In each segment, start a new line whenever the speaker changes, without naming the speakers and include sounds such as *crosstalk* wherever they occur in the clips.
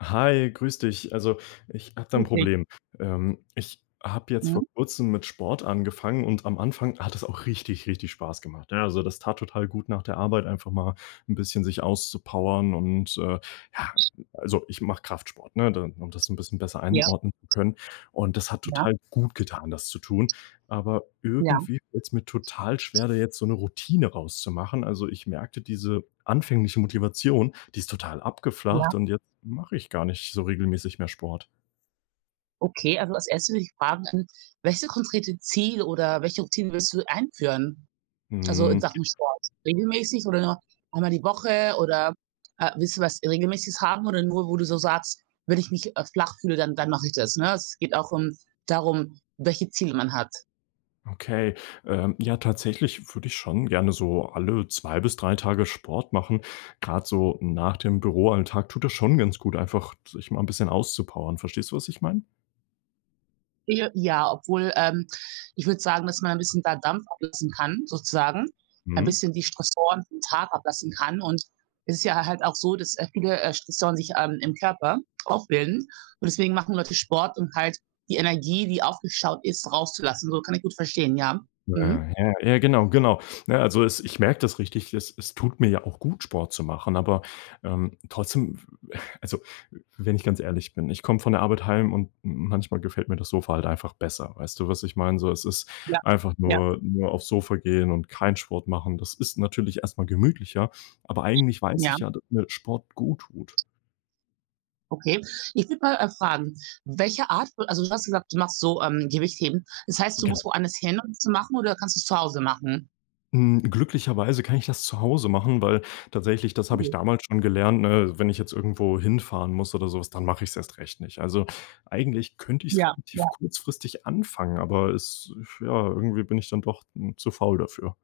Hi, grüß dich. Also, ich habe da ein
Richtig,
Problem. Ich habe jetzt vor
mhm.
Kurzem mit Sport angefangen und am Anfang hat es auch richtig, richtig Spaß gemacht, ne? Also, das tat total gut nach der Arbeit einfach mal ein bisschen sich auszupowern und, ja, also, ich mache Kraftsport, ne, da um das ein bisschen besser
Ja,
einordnen zu können. Und das hat
ja,
total gut getan, das zu tun. Aber
ja,
irgendwie fällt's mir total schwer, da jetzt so 'ne Routine rauszumachen. Also, ich merkte, diese anfängliche Motivation, die ist total
ja.
abgeflacht und jetzt mache ich gar nicht so regelmäßig mehr Sport.
Okay, also als Erstes würde ich fragen, welches konkrete Ziel oder welche Routine willst du einführen? Also in
Hm,
Sachen Sport? Regelmäßig oder nur einmal die Woche oder, willst du was Regelmäßiges haben oder nur, wo du so sagst: „Wenn ich mich, flach fühle, dann mache ich das", ne? Es geht auch, um darum, welche Ziele man hat.
okay. Ja, tatsächlich würde ich schon gerne so alle 2 bis 3 Tage Sport machen. Grad so nach dem Büroalltag tut das schon ganz gut, einfach sich mal 'n bisschen auszupowern. Verstehst du, was ich meine?
Ja, ja, obwohl, ich würde sagen, dass man ein bisschen da Dampf ablassen kann sozusagen, ein
Mhm.
bisschen die Stressoren vom Tag ablassen kann. Und es ist ja halt auch so, dass, viele, Stressoren sich, im Körper aufbilden. Und deswegen machen Leute Sport, um halt die Energie, die aufgestaut ist, rauszulassen. So kann ich gut verstehen, ja.
Äh,
Mhm.
Ja, ja, ja, genau, genau. Ne, also, es ich merke das richtig, es tut mir ja auch gut, Sport zu machen, aber, trotzdem *laughs* also, wenn ich ganz ehrlich bin, ich komme von der Arbeit heim und manchmal gefällt mir das Sofa halt einfach besser. Weißt du, was ich meine? So, es ist
Ja,
einfach
ja,
nur aufs Sofa gehen und keinen Sport machen. Das ist natürlich erstmal gemütlicher, aber eigentlich weiß
ja,
ich ja, dass mir Sport gut tut.
okay. Ich würde mal, fragen, welche Art also, du hast gesagt, du machst so, Gewichtheben. Das heißt, du musst woanders hin, um das zu machen oder kannst du es zu Hause machen?
Glücklicherweise kann ich das zu Hause machen, weil tatsächlich, das habe ich
Mhm.
damals schon gelernt, ne, wenn ich jetzt irgendwo hinfahren muss oder sowas, dann mache ich es erst recht nicht. Also, eigentlich könnte ich es
Ja, ja.
relativ kurzfristig anfangen, aber es ja, irgendwie bin ich dann doch, zu faul dafür.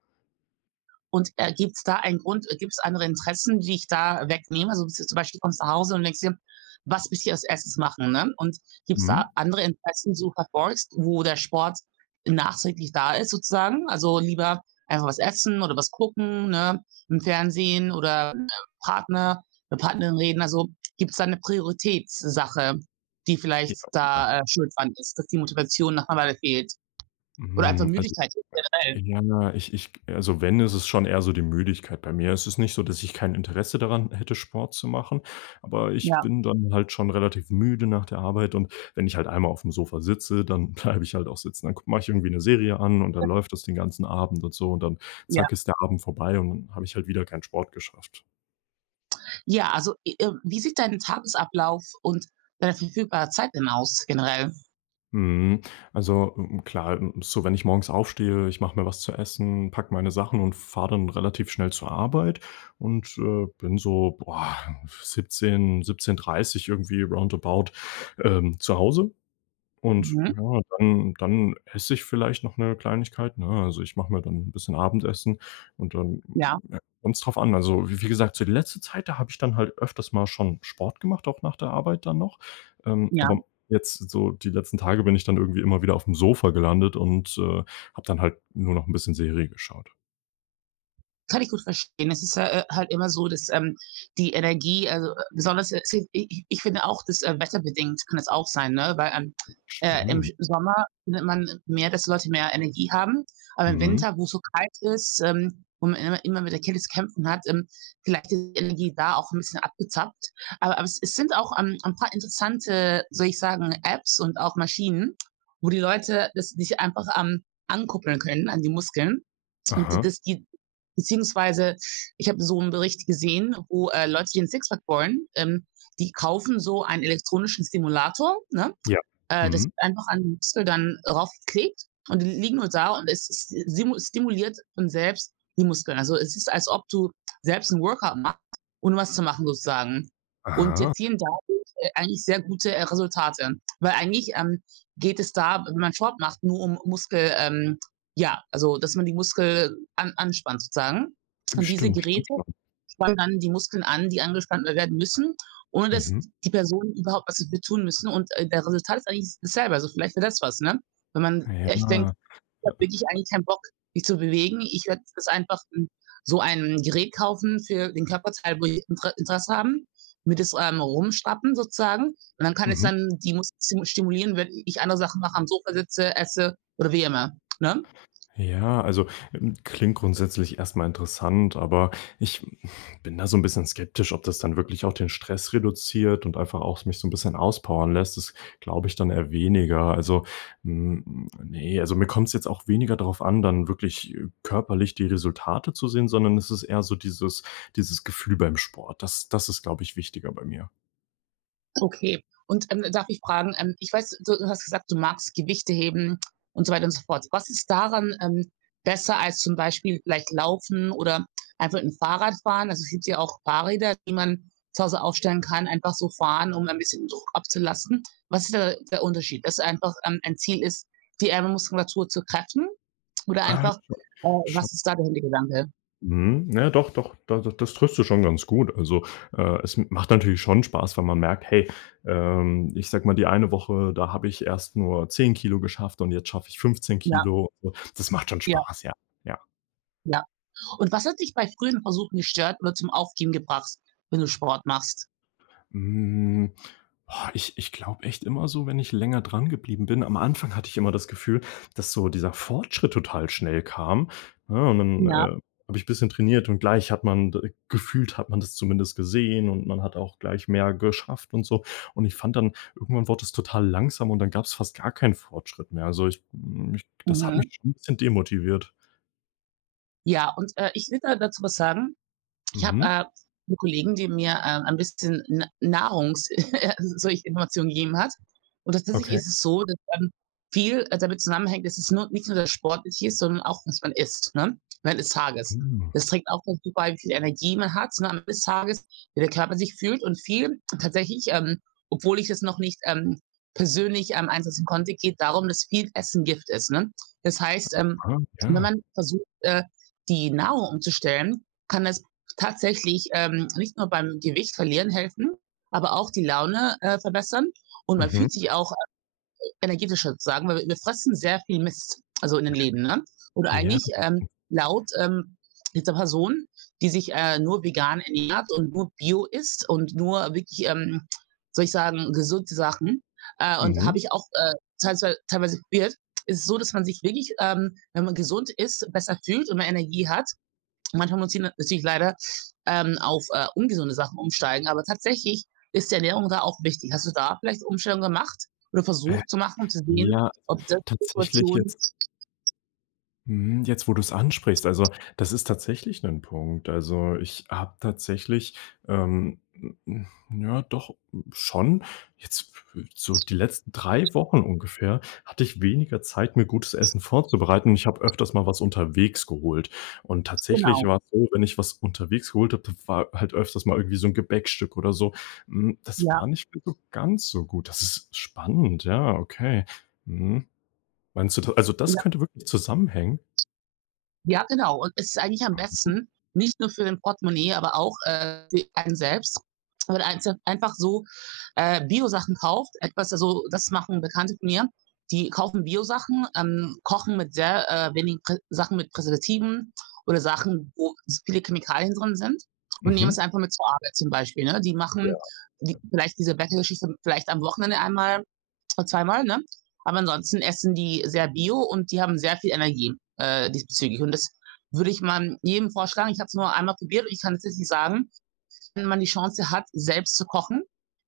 Und gibt es da einen Grund, gibt es andere Interessen, die ich da wegnehme? Also zum Beispiel kommst du nach Hause und denkst dir, was will ich als erstes machen? Ne? Und gibt es
Mhm.
da andere Interessen, die du verfolgst, wo der Sport nachträglich da ist sozusagen? Also lieber einfach was essen oder was gucken, ne? Im Fernsehen oder Partner, mit Partnerin reden. Also gibt es da eine Prioritätssache, die
Ja,
vielleicht
ja.
da schuld dran ist, dass die Motivation nach einer Weile fehlt? Oder einfach
Also,
Müdigkeit generell.
ja, ich also, wenn, ist es schon eher so die Müdigkeit. Bei mir Es ist nicht so, dass ich kein Interesse daran hätte, Sport zu machen, aber ich
Ja,
bin dann halt schon relativ müde nach der Arbeit und wenn ich halt einmal auf dem Sofa sitze, dann *laughs* bleibe ich halt auch sitzen. Dann gu mache ich irgendwie eine Serie an und dann läuft das den ganzen Abend und so und dann
ja.
zack ist der Abend vorbei und dann habe ich halt wieder keinen Sport geschafft.
Ja, also, wie sieht dein Tagesablauf und deine verfügbare Zeit denn aus generell?
Mhm. Also, klar, so wenn ich morgens aufstehe, ich mache mir was zu essen, pack meine Sachen und fahre dann relativ schnell zur Arbeit und, bin so, 17, 17:30 irgendwie roundabout, zu Hause. Und
Mhm.
ja, dann esse ich vielleicht noch eine Kleinigkeit, ne? Also, ich mache mir dann ein bisschen Abendessen und dann
Ja,
kommt es drauf an. Also, wie gesagt, so die letzte Zeit, da habe ich dann halt öfters mal schon Sport gemacht, auch nach der Arbeit dann noch. Ähm,
ja.
aber jetzt so die letzten Tage bin ich dann irgendwie immer wieder auf dem Sofa gelandet und, habe dann halt nur noch ein bisschen Serie geschaut.
Kann ich gut verstehen. Es ist, halt immer so, dass, die Energie also, besonders ich finde auch, das, wetterbedingt kann das auch sein, ne? Weil, im
Stimmt.
Sommer findet man mehr, dass Leute mehr Energie haben, aber im
Mhm.
Winter, wo's so kalt ist, wo man immer mit der Kälte zu kämpfen hat, vielleicht ist die Energie da auch ein bisschen abgezapft. Aber es sind auch, ein paar interessante, soll ich sagen, Apps und auch Maschinen, wo die Leute das sich einfach, ankuppeln können an die Muskeln und d
Aha.
das die beziehungsweise ich habe so 'n Bericht gesehen, wo, Leute, die 'n Sixpack wollen, die kaufen so einen elektronischen Stimulator, ne?
Ja.
Das
Mhm.
wird einfach an den Muskel dann raufgeklebt und die liegen nur da und es es simu stimuliert von selbst die Muskeln. Also, es ist, als ob du selbst 'n Workout machst, ohne was zu machen sozusagen. Und
Aha.
erzielen dadurch, eigentlich sehr gute, Resultate. Weil eigentlich, geht es da, wenn man Sport macht, nur um Muskel ja, also, dass man die Muskel an anspannt sozusagen. Und diese
Stimmt, stimmt
Geräte
schon.
spannen dann die Muskeln an, die angespannt werden müssen, ohne dass
Mhm.
die Personen überhaupt was dafür tun müssen. Und, der Resultat ist eigentlich dasselbe. Also, vielleicht wäre das was, ne? Wenn man echt denkt:
Ja.
„Ich
Äh,
habe wirklich eigentlich keinen Bock, mich zu bewegen. Ich werde das einfach 'n so ein Gerät kaufen für den Körperteil, wo ich Interesse haben, mit das, rumschrappen sozusagen. Und dann kann es
mhm.
dann die Muskeln stimulieren, wenn ich andere Sachen mache, am Sofa sitze, esse oder wie immer", ne?
Ja, also klingt grundsätzlich erstmal interessant, aber ich bin da so ein bisschen skeptisch, ob das dann wirklich auch den Stress reduziert und einfach auch mich so ein bisschen auspowern lässt. Das glaube ich dann eher weniger. Also, ne, also mir kommt es jetzt auch weniger darauf an, dann wirklich, körperlich die Resultate zu sehen, sondern es ist eher so dieses Gefühl beim Sport. Das ist, glaube ich, wichtiger bei mir.
Okay. Und, darf ich fragen, ich weiß, du hast gesagt, du magst Gewichte heben und so weiter und so fort. Was ist daran, besser als zum Beispiel vielleicht Laufen oder einfach ein Fahrrad fahren? Also, es gibt ja auch Fahrräder, die man zu Hause aufstellen kann, einfach so fahren, um ein bisschen Druck abzulassen. Was ist da der Unterschied? Dass einfach, ein Ziel ist, die Ärmelmuskulatur zu kräften oder
Ah,
einfach,
sch
was ist da der Hintergedanke?
Mhm. Ja, doch, doch, da das tröstet schon ganz gut. Also, es macht natürlich schon Spaß, wenn man merkt: „Hey, ich sag mal, die eine Woche, da habe ich erst nur 10 Kilo geschafft und jetzt schaffe ich fünfzehn
Ja,
Kilo Also, das macht schon
ja,
Spaß, ja. Ja.
ja. Und was hat dich bei früheren Versuchen gestört oder zum Aufgeben gebracht, wenn du Sport machst?
Hm, boah, ich ich glaube echt immer so, wenn ich länger dran geblieben bin am Anfang hatte ich immer das Gefühl, dass so dieser Fortschritt total schnell kam, ne? Und dann,
Ja,
habe ich bisschen trainiert und gleich hat man d gefühlt hat man das zumindest gesehen und man hat auch gleich mehr geschafft und so. Und ich fand dann, irgendwann wurde es total langsam und dann gab's fast gar keinen Fortschritt mehr. Also, ich das hat mich
mhm.
schon 'n bisschen demotiviert.
Ja, und, ich will da dazu was sagen. Ich habe,
Mhm.
'ne Kollegin, die mir, ein bisschen Nahrungs *laughs* solche Informationen gegeben hat. Und tatsächlich
Okay.
ist es so, dass, viel, damit zusammenhängt, dass es nur nicht nur das Sportliche ist, sondern auch, was man isst, ne, während des Tages.
Hm,
Das trägt auch dazu bei, wie viel Energie man hat, ne, am Ende des Tages, wie der Körper sich fühlt und viel tatsächlich, obwohl ich das noch nicht, persönlich, einsetzen konnte, geht darum, dass viel Essen Gift ist, ne? Das heißt,
ah,
wenn
ja.
man versucht, die Nahrung umzustellen, kann das tatsächlich nicht nur beim Gewicht verlieren helfen, aber auch die Laune verbessern. Und man
Mhm.
fühlt sich auch energetischer sozusagen, weil wir fressen sehr viel Mist, also in den Läden. Ne? Und
Ja.
eigentlich laut dieser Person, die sich nur vegan ernährt und nur bio isst und nur wirklich, soll ich sagen, gesunde Sachen. Und
Mhm.
habe ich auch teilweise, teilweise probiert, ist es so, dass man sich wirklich, wenn man gesund ist, besser fühlt und mehr Energie hat. Manchmal muss ich natürlich leider auf ungesunde Sachen umsteigen, aber tatsächlich ist die Ernährung da auch wichtig. Hast du da vielleicht Umstellungen gemacht oder versucht zu machen, um zu sehen,
Ja,
ob
also
das
tatsächlich
Situationen
jetzt mhm, jetzt, wo du es ansprichst, also, das ist tatsächlich 'nen Punkt. Also, ich habe tatsächlich, ähm, hm, ja doch, schon jetzt so die letzten 3 Wochen ungefähr hatte ich weniger Zeit, mir gutes Essen vorzubereiten. Ich habe öfters mal was unterwegs geholt. Und tatsächlich
genau,
war's so, wenn ich was unterwegs geholt habe, das war halt öfters mal irgendwie so 'n Gebäckstück oder so. Das
ja.
war nicht mehr so ganz so gut. Das ist spannend, ja, okay. Mhm. Meinst du da, also das
Ja.
könnte wirklich zusammenhängen?
Ja, genau. Und es ist eigentlich am besten, nicht nur für dein Portemonnaie, aber auch, für einen selbst, wenn man einzel einfach so, Biosachen kauft. Etwas also, das machen Bekannte von mir, die kaufen Biosachen, kochen mit sehr, wenigen Prä Sachen mit Präservativen oder Sachen, wo s viele Chemikalien drin sind und nehmen es
Mhm.
einfach mit zur Arbeit zum Beispiel, ne? Die
Ja.
machen die vielleicht diese Bäckergeschichte vielleicht am Wochenende einmal Zweimal, ne? Aber ansonsten essen die sehr bio und die haben sehr viel Energie, diesbezüglich. Und das würde ich mal jedem vorschlagen. Ich habe es nur einmal probiert und ich kann es nicht sagen, wenn man die Chance hat, selbst zu kochen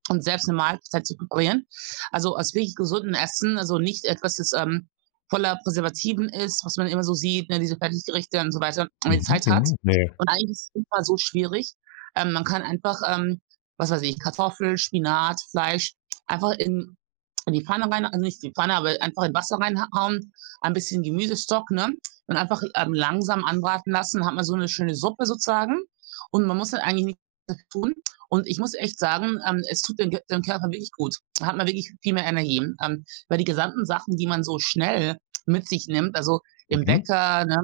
und selbst eine Mahlzeit zu präparieren. Also aus wirklich gesundem Essen, also nicht etwas, das voller Präservativen ist, was man immer so sieht, ne, diese Fertiggerichte und so weiter, wenn man die
Mhm,
Zeit hat.
mhm, ne,
Und eigentlich ist es immer so schwierig. Man kann einfach, was weiß ich, Kartoffel, Spinat, Fleisch einfach in die Pfanne rein, also nicht in die Pfanne, aber einfach in Wasser reinhauen, ein bisschen Gemüsestock, ne? Und einfach langsam anbraten lassen, hat man so eine schöne Suppe sozusagen. Und man muss dann eigentlich tun. Und ich muss echt sagen, es tut dem Körper wirklich gut. Da hat man wirklich viel mehr Energie. Weil die gesamten Sachen, die man so schnell mit sich nimmt, also im
mhm.
Bäcker ne,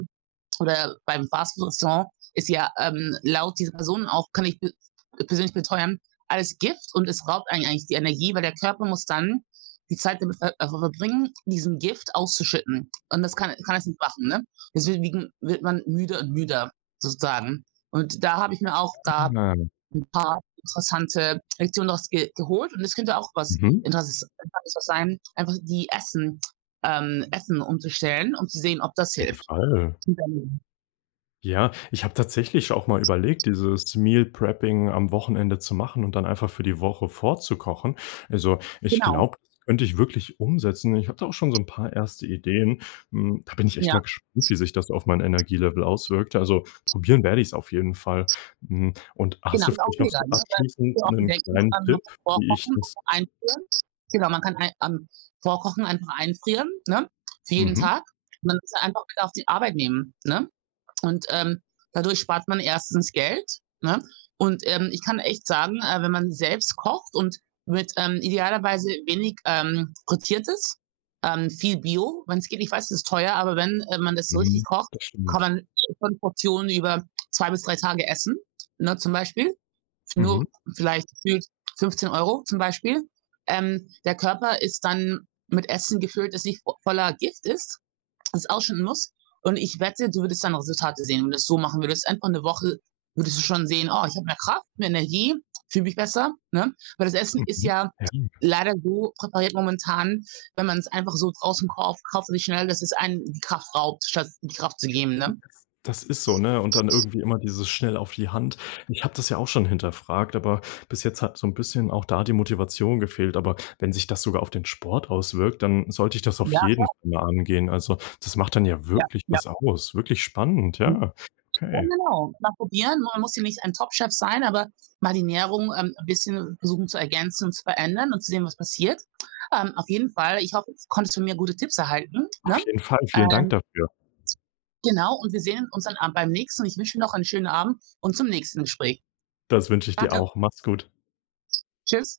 oder beim Fastfood-Restaurant, ist ja laut dieser Person auch, kann ich persönlich beteuern, alles Gift und es raubt einen eigentlich die Energie, weil der Körper muss dann die Zeit damit verbringen, diesen Gift auszuschütten. Und das kann es nicht machen. Ne? Deswegen wird man müder und müder sozusagen. Und da habe ich mir auch, da
Ah,
'n paar interessante Lektionen draus ge geholt und es könnte auch was
mhm.
Interessantes was sein, einfach die Essen umzustellen, um zu sehen, ob das
Auf jeden
hilft.
Fall.
*unintelligible*
Ja, ich habe tatsächlich auch mal überlegt, dieses Meal Prepping am Wochenende zu machen und dann einfach für die Woche vorzukochen. Also, ich
Genau,
glaube, das könnte ich wirklich umsetzen. Ich habe da auch schon so 'n paar erste Ideen. Da bin ich echt
ja,
mal gespannt, wie sich das auf mein Energielevel auswirkt. Also, probieren werde ich's auf jeden Fall. Und
genau.
hast du
Ist auch
vielleicht noch
illegal,
so
ne? Weil
abschließend
wir auch
'nen
bedenken,
kleinen
man
Tipp,
kann
wie ich
vorkochen,
das
einfrieren. Genau, man kann ei vorkochen, einfach einfrieren, ne, für jeden
mhm.
Tag. Man muss einfach wieder auf die Arbeit nehmen, ne? Und dadurch spart man erstens Geld. Ne? Und ich kann echt sagen, wenn man selbst kocht und mit idealerweise wenig frittiertes, viel Bio, wenn es geht, ich weiß, es ist teuer, aber wenn man das so richtig
Mhm,
kocht,
das
kann
stimmt.
man von Portionen über 2 bis 3 Tage essen. Ne, zum Beispiel, für
Mhm,
nur vielleicht gefühlt 15 € zum Beispiel. Der Körper ist dann mit Essen gefüllt, das nicht voller Gift ist, das ausschneiden musst. Und ich wette, du würdest dann Resultate sehen. Wenn du das so machen würdest, einfach eine Woche, würdest du schon sehen, oh, ich habe mehr Kraft, mehr Energie, fühle mich besser. Ne? Weil das Essen ist
mhm.
ja
Ja,
leider so präpariert momentan, wenn man es einfach so draußen kauft, kauft man sich schnell, dass es einen die Kraft raubt, statt die Kraft zu geben. Ne?
das ist so, ne? Und dann irgendwie immer dieses schnell auf die Hand. Ich habe das ja auch schon hinterfragt, aber bis jetzt hat so 'n bisschen auch da die Motivation gefehlt. Aber wenn sich das sogar auf den Sport auswirkt, dann sollte ich das auf
Ja,
jeden Fall mal angehen. Also, das macht dann ja
ja,
wirklich
ja.
was aus. Wirklich spannend, ja.
Ja,
Okay.
genau. Mal probieren. Man muss ja nicht ein Top-Chef sein, aber mal die Nährung, 'n bisschen versuchen zu ergänzen und zu verändern und zu sehen, was passiert. Auf jeden Fall, ich hoffe, du konntest von mir gute Tipps erhalten,
Auf
ne?
jeden Fall.
Äh,
Vielen Dank dafür.
genau, und wir sehen uns dann am beim nächsten ich wünsche dir noch einen schönen Abend und zum nächsten Gespräch.
Das wünsche ich dir
Danke.
auch. Mach's gut.
Tschüss.